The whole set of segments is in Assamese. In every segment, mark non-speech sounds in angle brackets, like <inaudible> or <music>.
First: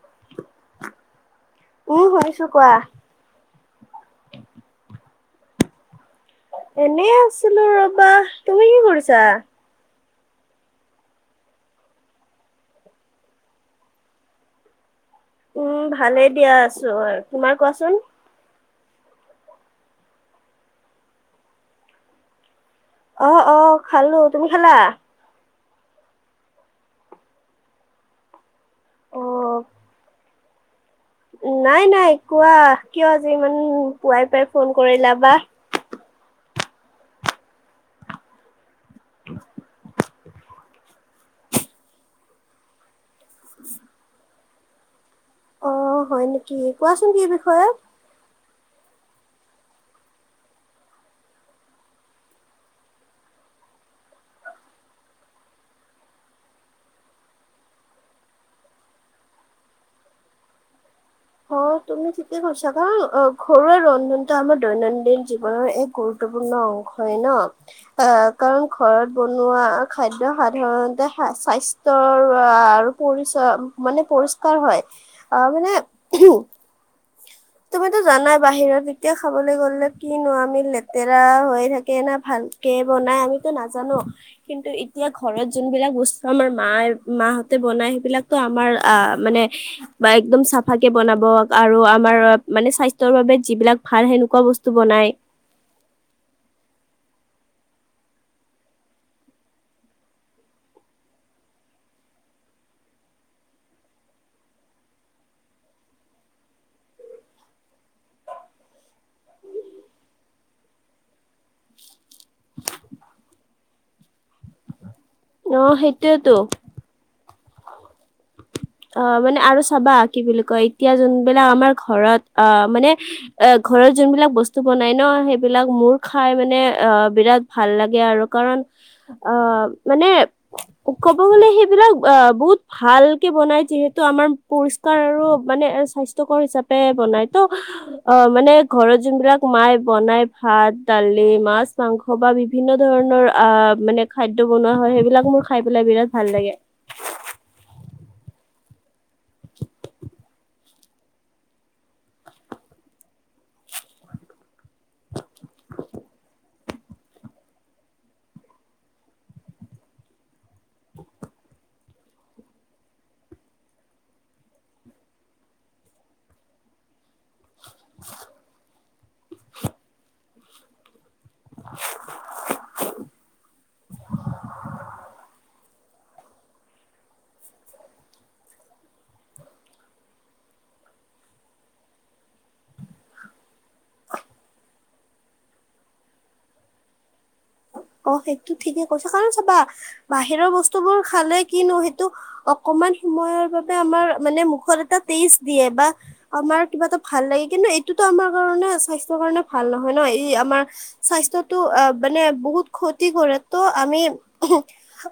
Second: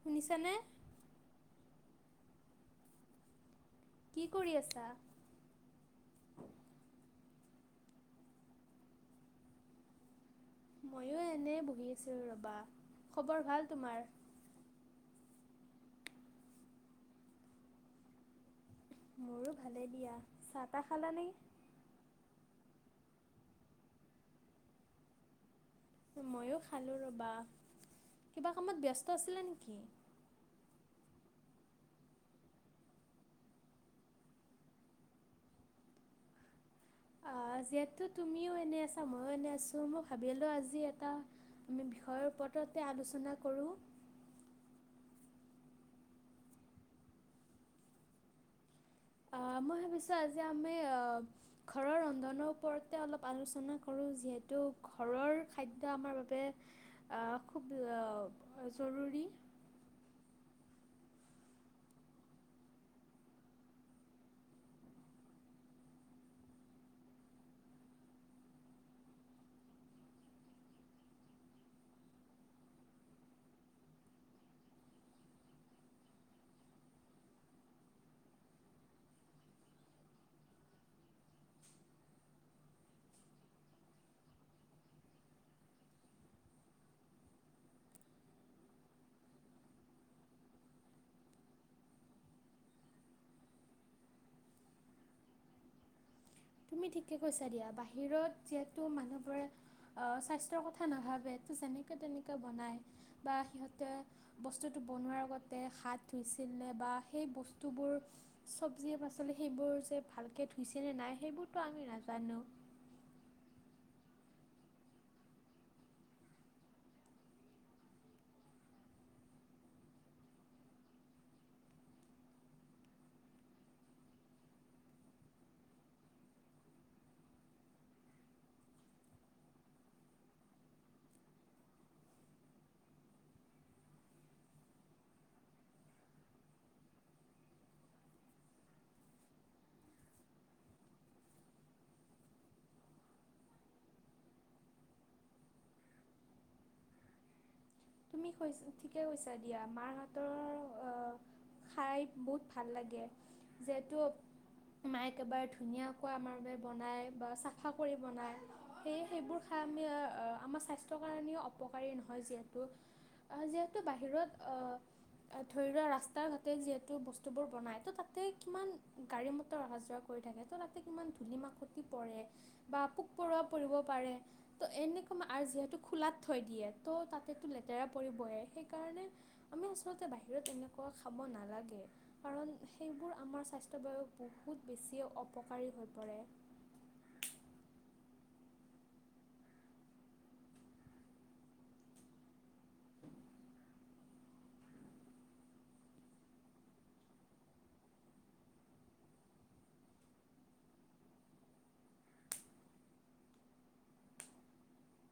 শুনি ছানে। উম শুনিছো কোৱা। কি কৰি আছা? এনেই আছিলোঁ ৰবা তুমি কি কৰিছা? ময়ো এনে বহি আছোঁ ৰবা খবৰ ভাল তোমাৰ। উম ভালেই দিয়া আছো তোমাৰ কোৱাচোন। মোৰো ভালে দিয়া চাহ তাহ খালা নে? অ অ খালো তুমি খালা। ময়ো খালোঁ ৰ'বা কিবা কামত ব্যস্ত অ আছিলে নেকি? নাই নাই কোৱা কিয় আজি ইমান পোৱাই পাই ফোন কৰিলা বা? <inaudible> আজিয়েতো তুমিও এনেই আছা ময়ো এনে আছোঁ মই ভাবিলোঁ আজি এটা আমি বিষয়ৰ ওপৰত আলোচনা কৰোঁ। <inaudible> অ', হয় নেকি কোৱাচোন কি বিষয়ত। অ', মই ভাবিছো আজি আমি অ', ঘৰৰ ৰন্ধনৰ ওপৰতে অলপ আলোচনা কৰোঁ। যিহেতু ঘৰৰ খাদ্য আমাৰ বাবে অ', খুব অ', জৰু <inaudible> অ'। তুমি ঠিকে কৈছা কাৰণ অ', ঘৰুৱা ৰন্ধনটো আমাৰ দৈনন্দিন জীৱনৰ এক গুৰুত্বপূৰ্ণ অং শই হয় ন অ', কাৰণ ঘৰত বনোৱা খাদ্য সাধাৰণতে স্বাস্ তৰৱা আৰু পৰিচ মানে পৰিষ্কাৰ হয় অহ, মানে <inaudible> তুমিতো জানাই বাহিৰত এতিয়া খাবলৈ গ'লে কিনো আমি লেতেৰা হৈ থাকে না ভাল কে বনাই আমিতো নাজানো কিন্তু এতিয়া ঘৰত যোনবিলাক বস্তু আমাৰ মাই মাহ তে বনাই সেইবিলাকটো আমাৰ অহ, মানে একদম চাফাকে বনাব আৰু আমাৰ মানে স্বাস্থ্যৰ বাবে যিবিলাক ভাল সেনেকুৱা বস্তু বনাই। তুমি ঠিকে কৈছা দিয়া, বাহিৰত যিহেতু মানুহবোৰে অ', স্বাস্থ্যৰ কথা নাভাবে। তে যেনেকে তেনেকে বনাই বা সিহঁতে বস্তুটো বনোৱাৰ আগতে হাত ধুইছি ইলে বা সেই বস্তু বোৰ চবজি পাচলি সেইবোৰ যে ভালকে ধুইছে নে নাই। সেইবোৰটো আমি নাজানো। অ', সেইটোৱেটো। অ', মানে আৰু চাবা কি বুলি কয় এতিয়া যোনবিলাক আমাৰ ঘৰত অ', মানে ঘৰত যোনবিলাক বস্তু বনায় ন' সেইবিলাক মোৰ খাই মানে অ', বিৰাট ভাল লাগে আৰু কাৰণ অ' মানে ক'ব গলে সেইবিলাক আহ বহুত ভাল বনাই যিহেতু আমাৰ পৰিষ্কাৰ আৰু মানে স্বাস্থ্যকৰ হিচাপে বনাই ত' অ' মানে ঘৰত যোনবিলাক মায়ে বনাই ভাত দালি মাছ মাংস বা বিভিন্ন ধৰণৰ আহ মানে খাদ্য বনোৱা হয় সেইবিলাক মোৰ খাই পেলাই বিৰাট ভাল লাগে। তুমি কৈছ ঠিকে কৈছা দিয়া মাৰ হাতৰ আহ খাই বহুত ভাল লাগে যিহেতু মায়ক এবাৰ ধুনীয়াকৈ আমাৰ বাবে বনাই বা চাফা কৰি বনায় সেয়ে সেইবোৰ খাই আমি আমাৰ স্বাস্থ্যৰ কাৰণেও অপকাৰী নহয় যিহেতু <inaudible> অহ, যিহেতু বাহিৰত অ', ধৰি লোৱা ৰাস্তা ঘাটে যিহেতু বস্তুবোৰ বনাই ত' তাতে কিমান গাড়ী মটৰ অহা যোৱা কৰি থাকে ত' তাতে কিমান মতি পৰে বা পোক পৰুৱা পৰিব পাৰে ত এনেক যিহেতু খোলাত থৈ দিয়ে ত' তাত টো লেতেৰা পৰিবইে সেইকাৰণে আমি আচলতে বাহিৰত এনেকুৱা খাব নালাগে। কাৰণ সেইবোৰ আমাৰ স্বাস্থ্যৰ বাবে বহুত বেছিয়ে অপকাৰী হৈ পৰে। <inaudible> অ' সেইটো ঠিকে কৈছ কাৰণ চাবা বাহিৰৰ বস্তু বোৰ খালে কিনো সেইটো অকমান সময়ৰ বাবে আমাৰ মানে মুখত এটা টেষ্ট দিয়ে বা আমাৰ কিবা এটা ভাল লাগে কিন্তু তো আমাৰ কাৰণে স্বাস্থ্যৰ কাৰণে ভাল নহয় ন ই আমাৰ স্বাস্থ্যটো অ' মানে বহুত ক্ষতি কৰে তো আমি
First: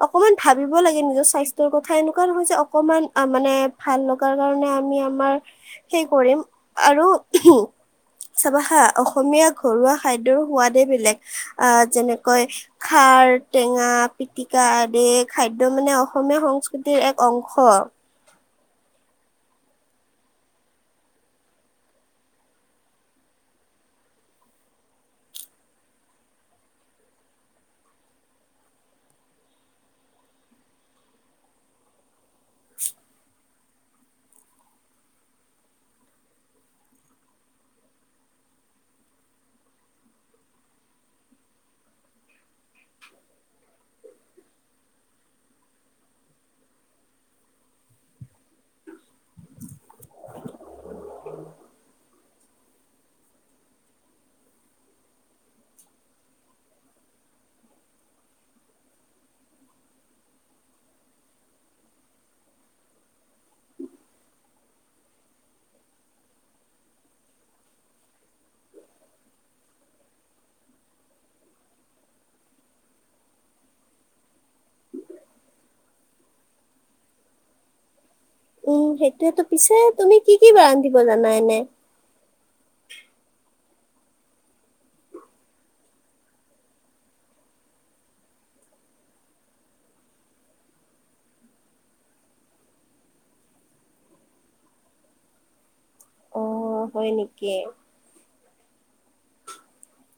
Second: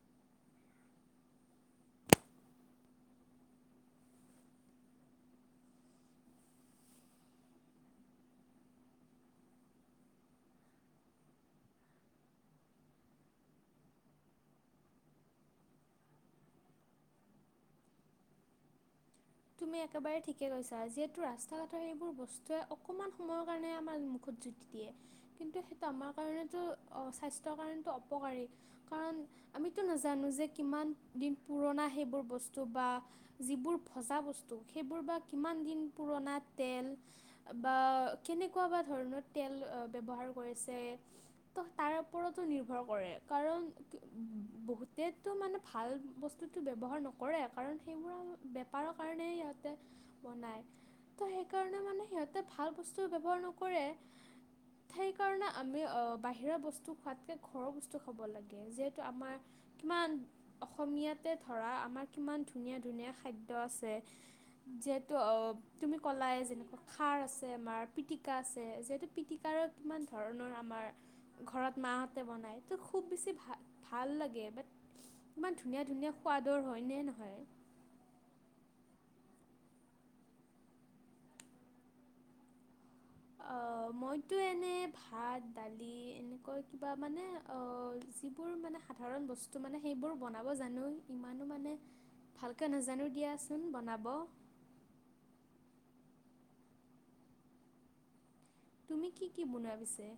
অকমান ভাবিব লাগে নিজৰ স্বাস্থ্যৰ কথা এনেকুৱা নহয় যে অকমান মানে ভাল লগাৰ কাৰণে আমি আমাৰ সে কৰিম আৰু চাবা হা অসমীয়া ঘৰুৱা খাদ্যৰ সোৱাদে বেলেগ আহ যেনে কয় খাৰ, টেঙা, পিটিকা আদি খাদ্য মানে অসমীয়া সংস্কৃতিৰ এক অংশ তুমি একেবাৰে ঠিকে কৈছা যিহেতু ৰাস্তা ঘাটৰ সেইবোৰ বস্তুৱে অকমান সময়ৰ কাৰণে আমাৰ মুখত দিয়ে কিন্তু সেইটো আমাৰ কাৰণটো অ' স্বাস্থ্যৰ কাৰণটো অপকাৰী কাৰণ আমিতো নাজানো যে কিমান দিন পুৰণা সেইবোৰ বস্তু বা যিবোৰ ভজা বস্তু সেইবোৰ বা কিমান দিন পুৰণা তেল বা কেনেকুৱা বা ধৰণৰ তেল ব্যৱহাৰ কৰিছে ত' তাৰ ওৰতো নিৰ্ভৰ কৰে কাৰণ বহুতেটো মানে ভাল বস্তু ব্যৱহাৰ নকৰে কাৰণ সেইবোৰ <inaudible> নাই ত' সেইকাৰণে মানে সিহঁতে ভাল বস্তু ব্যৱহাৰ নকৰে। সেই কাৰণে আমি বাহিৰাৰ বস্তু খোৱাতকে ঘৰৰ বস্তু খাব লাগে যিহেতু আমাৰ কিমান অসমীয়াতে ধৰা আমাৰ কিমান ধুনীয়া ধুনীয়া খাদ্য আছে যিহেতু অ' তুমি ক'লাই যেনেকুৱা খাৰ আছে আমাৰ পিটিকা আছে যিহেতু পিটিকা আৰু কিমান ধৰণৰ আমাৰ ঘৰত মাহঁতে বনাই ত খুব বেছি ভ ভাল লাগে বাট ইমান ধুনীয়া ধুনীয়া সোৱাদৰ হয় নে নহয় উম সেইটোয়েতো পিছে তুমি কি কি বা ৰান্ধিব জানা এনে । <unintelligible> মইতো এনে ভাত দালি এনেকুৱা কিবা মানে যিবোৰ মানে সাধাৰণ ব মে স ব জ মান ভালকে নাজানো দিয়াচোন বনাব । <unintelligible> আহ হয় নেকি তুমি কি কি বনোৱা পিছে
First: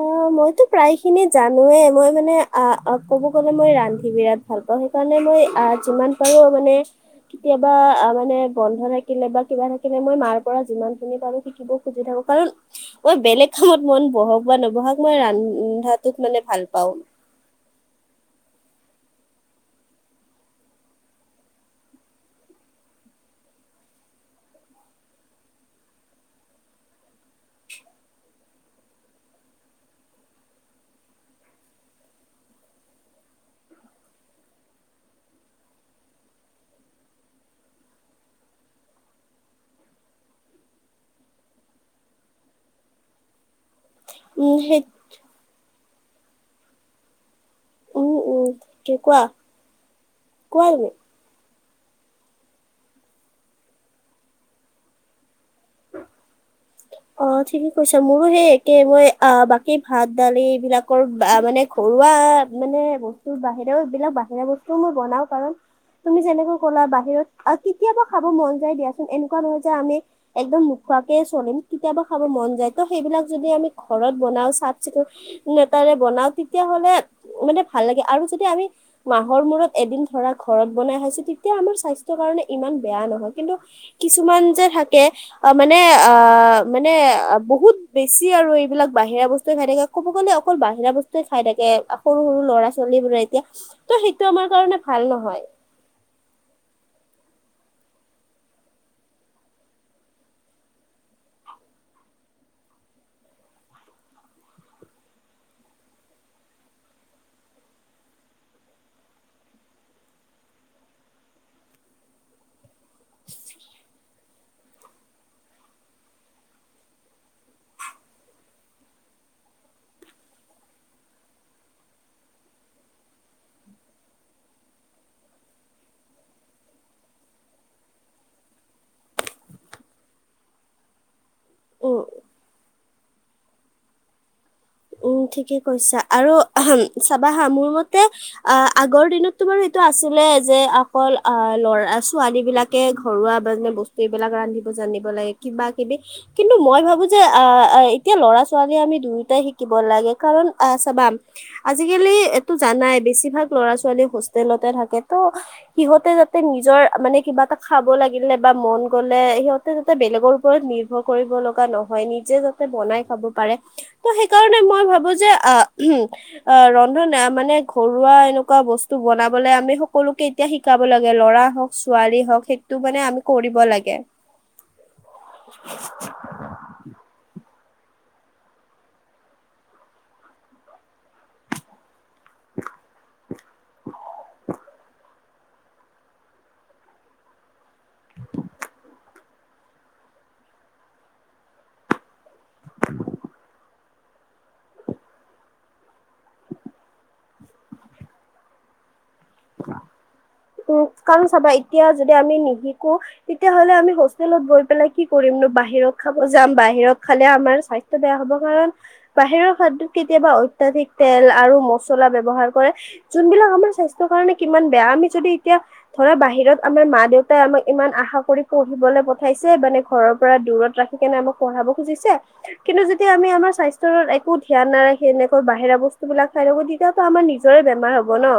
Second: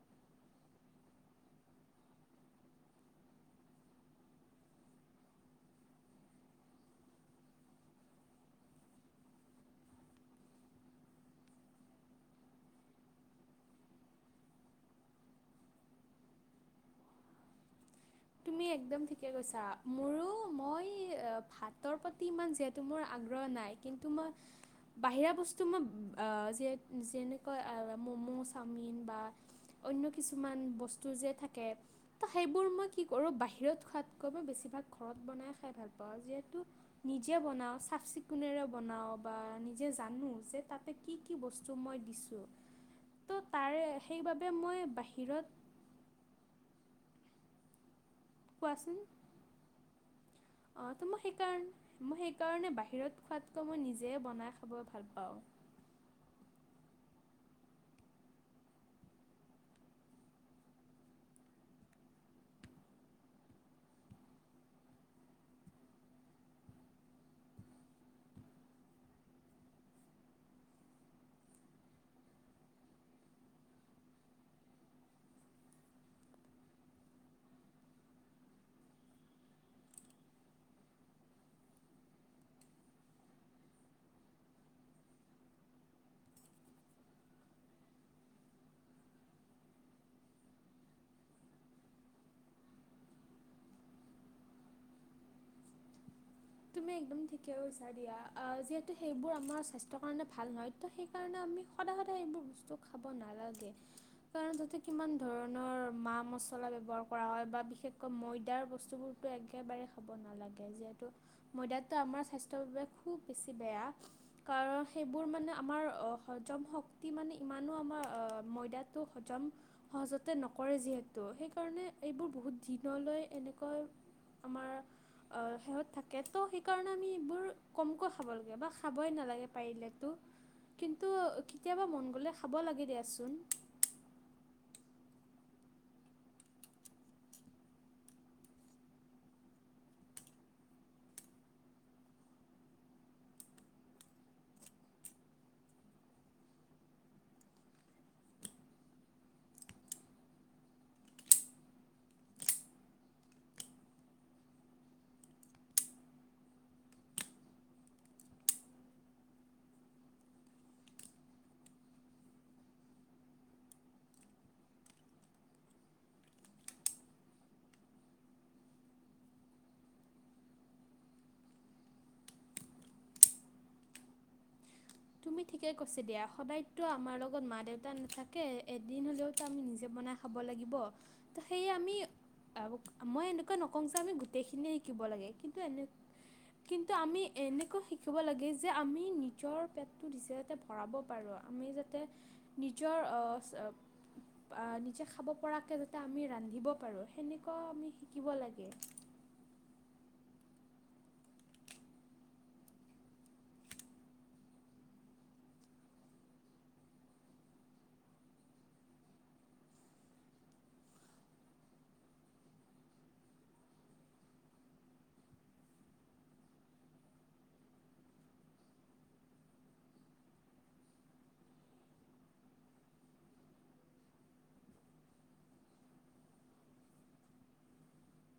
অ মইতো প্ৰায়খিনি জানোৱে মই মানে ক'ব গ'লে মই ৰান্ধি বিৰাট ভাল পাওঁ সেইকাৰণে মই আহ যিমান পাৰো মানে কেতিয়াবা মানে বন্ধ থাকিলে বা কিবা থাকিলে মই মাৰ পৰা যিমান খিনি পাৰো শিকিব সুজি থা কাৰণ মই বেলেগ কামত মন বহক বা নবহাক মই ৰন্ধাটোত মানে ভাল পাওঁ। তুমি একদম ঠিকে কৈছা মোৰো মই ভাতৰ প্ৰতি ইমান যিহেতু মোৰ আগ্ৰহ নাই। কিন্তু মই বাহিৰা বস্তু মই যেনেকৈ ম'ম' চাওমিন বা অ্ন্য কিছুমান বস্তু যে থাকে ত সেইবোৰ মই কি কৰোঁ বাহিৰত খোৱাতকৈ মই বেছিভাগ ঘৰত বনাই খাই ভাল পাওঁ, যিহেতো নিজে বনাঁও চা চাফ চিকুণেৰে বনাওঁ বা নিজে জানো যে তাতে কি কি বস্তু মই দিছোঁ তো তাৰে । <unintelligible> সেইবাবে মই বাহিৰত উম, উম, কি কোৱাচোন কোৱা, কোৱা অ তুমি। তোমাৰ সেইকাৰণে মই সেইকাৰণে বাহিৰত খোৱাতকৈ মই নিজে বনাই খাব ভাল পাওঁ অ ঠিকে কৈছা মোৰো সেই একে মই অ বাকী ভাত দালি এই বিলাকৰ মানে ঘ ঘৰুোৱা মানে বস্তু বাহিৰা বিলাক বাহিৰা বস্তুও মই বনাওঁ কাৰণ তুমি যেনেকৈ কলা বাহিৰত আৰু কেতিয়াবা খাব মন যায় দিয়াচোন, এনেকুৱা নহয় যে আমি একদম <unintelligible> কেতিয়াবা খাব মন, যায় ত' সেইবিলাক যদি আমি ঘৰত বনাওঁ, চাফ চিকুণ নেতাৰে বনাওঁ তেতিয়া লে মানে ভাল লাগে, আৰু যদি আমি মাহৰ মূৰত এদিন ধৰা ঘৰত বনাই খাইছো, তেতিয়া আমাৰ স্বাস্থ্যৰ কাৰণে ইমান বেয়া নহয়, কিন্তু কিছুমান যে থাকে মানে আহ মানে আহ, বহুত বেছি আৰু এইবিলাক বাহিৰা বস্তুয়ে খাই থাকে ক'ব গ'লে অকল বাহিৰা বস্তুয়ে খাই থাকে। সৰু সৰু ল'ৰা ছোৱালী বোৰে এতিয়া ত সেইটো আমাৰ কাৰণে ভাল নহয়। <inaudible> িয়া যিহেতু সেইবোৰ আমাৰ স্বাস্থ্ৰ কাৰণে ভাল নহয় ত', সেইকাৰণে আমি সদায়, সদায় সেইবোৰ বস্তু খাব নালাগে, কাৰণ তাতে কিমান ধৰণৰ মা মছলা ব্য্ৱহাৰ কৰা হয়। বা বিশেষকৈ ময়দাৰ বস্তুবোৰতো একেবাৰে খাব নালাগে, যিহেতু ময়দাতটো আমাৰ স্বাস্থ্্যৰ বাবে খুব বেছি বেয়া, কাৰণ সেইবোৰ মানে আমাৰ হজম শক্তি মানে ইমানো আমাৰ ময়দাটো হজম, সহজতে নকৰে যিহেতু সেইকাৰণে এইবোৰ বহুত দিনলৈ এনেকৈ, আমাৰ, শেহত থাক তাকে তো সেইকাৰণে আমি এইবোৰ কমকৈ খাব লাগে, বা খাবই নালাগে পাৰিলেতো। কিন্তু কেতিয়াবা উম মন গ'লে খাব লাগে দিয়াচোন। অ'। ঠিকে কৈছা, আৰু হ চাবা হা মোৰ মতে আহ, আগৰ দিনততো বাৰু এইটো আছিলে যে অকল আহ, ল'ৰা ছোৱালী বিলাকে ঘৰুৱা বাে বস্তু এইবিলাক ৰান্ধিব জানিব লাগে কিবা কিবি, কিন্তু মই ভাবো যে আহ, এতিয়া লৰা ছোৱালীয়ে আমি দুয়োটাই শিক শিকিব লাগে কাৰণ আহ চাবা, আজিকালি এইটো জানাই বেছিভাগ ল'ৰা ছোৱালী হোষ্টেলত থাকে ত, সিহঁতে যাতে নিজৰ মানে কিবা এটা খাব লাগিলে বা মন গ'লে সিহ াতে বেলেগৰ ওপৰত নিৰ্ভৰ কৰিব লগা নহয়, নিজে যাতে বনাই খাব পাৰে ত সেইটো সেইকাৰণে মই ভাবো যে আহ, ৰন্ধন মানে ঘৰুৱা এনেকুৱা বস্তু বনাব আমি সকলোকে এতিয়া শিকাব লাগে, লৰা হওঁক ছোৱালী হওঁক, সেইটো মানে আমি কৰিব লাগে। তুমি ঠিকে কৈছা দিয়া, সদায়তো আমাৰ লগত মা দেউতা টা নাথাকে এদিন হলেওঁতো আমি নিজে বনাই খাব লাগিব, ত সেয়ে আমি অ' মই এনেকুৱা নকওঁ যে আমি গোটেই খিনিয়ে শিকিব লাগে কিন্তু এনে, কিন্তু আমি এনেকৈ শিকিব লাগে যে আমি নিজৰ প নিজে জাতে ভৰাব পাৰো, আমি যাতে নিজৰ আহ, আহ যে খাব পৰাকৈ যাতে আমি ৰান্ধিব পাৰোঁ, সেনেকুৱাও আমি শিকিব লাগে। <inaudible> উম কাৰণ চাবা এতিয়া যদি আমি নিশিকো, তেতিয়াহ'লে আমি হোষ্টেলত গৈ পেলাই কি কৰিম। বাহিৰত খাব যাম, বাহিৰত খালে আমাৰ স্বাস্থ্য বেয়া হ'ব কাৰণ, বাহিৰৰ খাদ্য কেতিয়াবা অত্যাধিক তেল আৰু মছলা ব্য্ৱহাৰ কৰে, যোনবিলাক আমাৰ স্বাস্থ্যৰ কাৰণে, কিমান বেয়া আমি যদি এতিয়া ধৰা বাহিৰত আমাৰ মা দেউতাই আমাক ইমান আশা কৰি পঢ়িবলৈ পঠাইছে, মানে ঘৰৰ দূৰত ৰাখি কেনে আমাক পঢ়াব খুজিছে কিন্তু যেতিয়া আমি আমাৰ স্বাস্থ্য একো ধ্যান নাৰাখে তেনেকৈ বাহিৰা বস্তু বিলাক খাই থাকো, তেতিয়াতো আমাৰ নিজৰে বেমাৰ হ'ব ন।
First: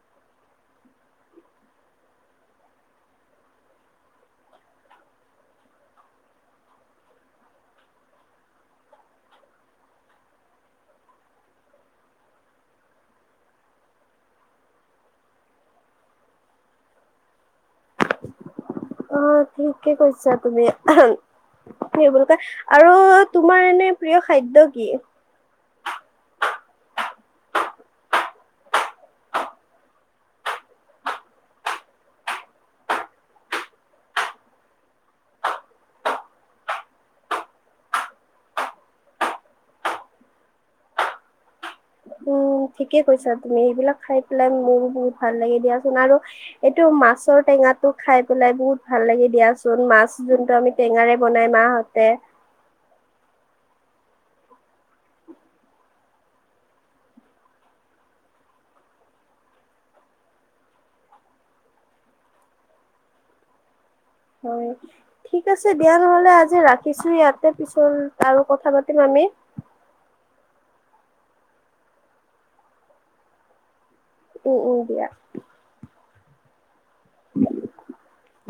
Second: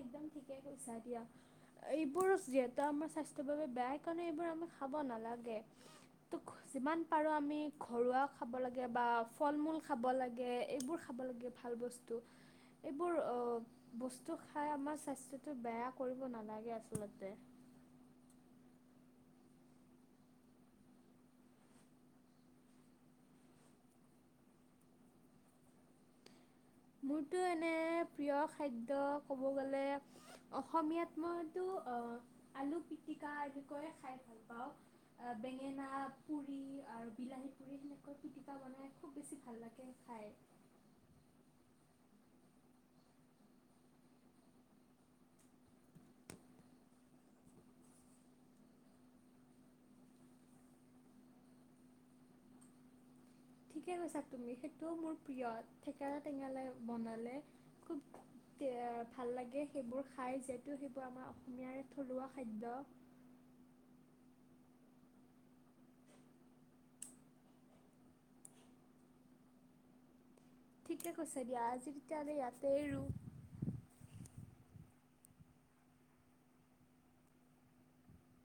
<inaudible> <unintelligible> এইবোৰো যিহেতু আমাৰ স্বাস্থ্যৰ বাবে বেয়া কাৰণে এইবোৰ আমি খাব নালাগে। ত যিমান পাৰো আমি ঘৰুৱা খাব লাগে বা ফল মূল খাব লাগে, এইবোৰ খাব ভাল বস্তু এইবোৰ ব টো খাই আমাৰ স্বাস্থ্যটো বেয়া কৰিব নালাগে, আচলতে। অ' ঠিকে কৈছা তুমি। <unintelligible> আৰু তোমাৰ এনে প্ৰিয় খাদ্য কি? মোৰতো এনে প্ৰিয় খাদ্য ক'ব গ'লে, অসমীয়াত মইতো অ', আলু পিটিকা এনেকুৱাই খাই ভাল পাওঁ। বেঙেনা পুৰি আৰু বিলাহী পুৰি সেনেকৈ পিটিকা বনাই খুব বেছি ভাল লাগে। খায় <inaudible> উম ঠিকে কৈছা তুমি। সেইবিলাক খাই পেলাই মোৰ বহুত ভাল লাগে দিয়াচোন আৰু এইটো মাছৰ টেঙাটো খাই পেলাই বহুত ভাল লাগে দিয়াচোন মাছ যোনটো আমি টেঙ বনাই মাহতে <inaudible> ঠিকে কৈছা তুমি সেইটোও মোৰ প্ৰিয় থঠেকেলা টেঙেলাই বনালে খুব ভাল লাগে সেইবোৰ খাই যিহেতু সেইবোৰ আমাৰ অসমীয়াৰে থলুৱা খাদ্য। <inaudible> হয় ঠিক আছে দিয়া নহলে, আজি ৰাখিছো ইয়াতে পিছত আৰু কথা পাতিম আমি। <inaudible> ঠিকে কৈছা দিয়া আজি তেতিয়াহলে ইয়াতে ৰু উম, উম, দিয়া। <unintelligible>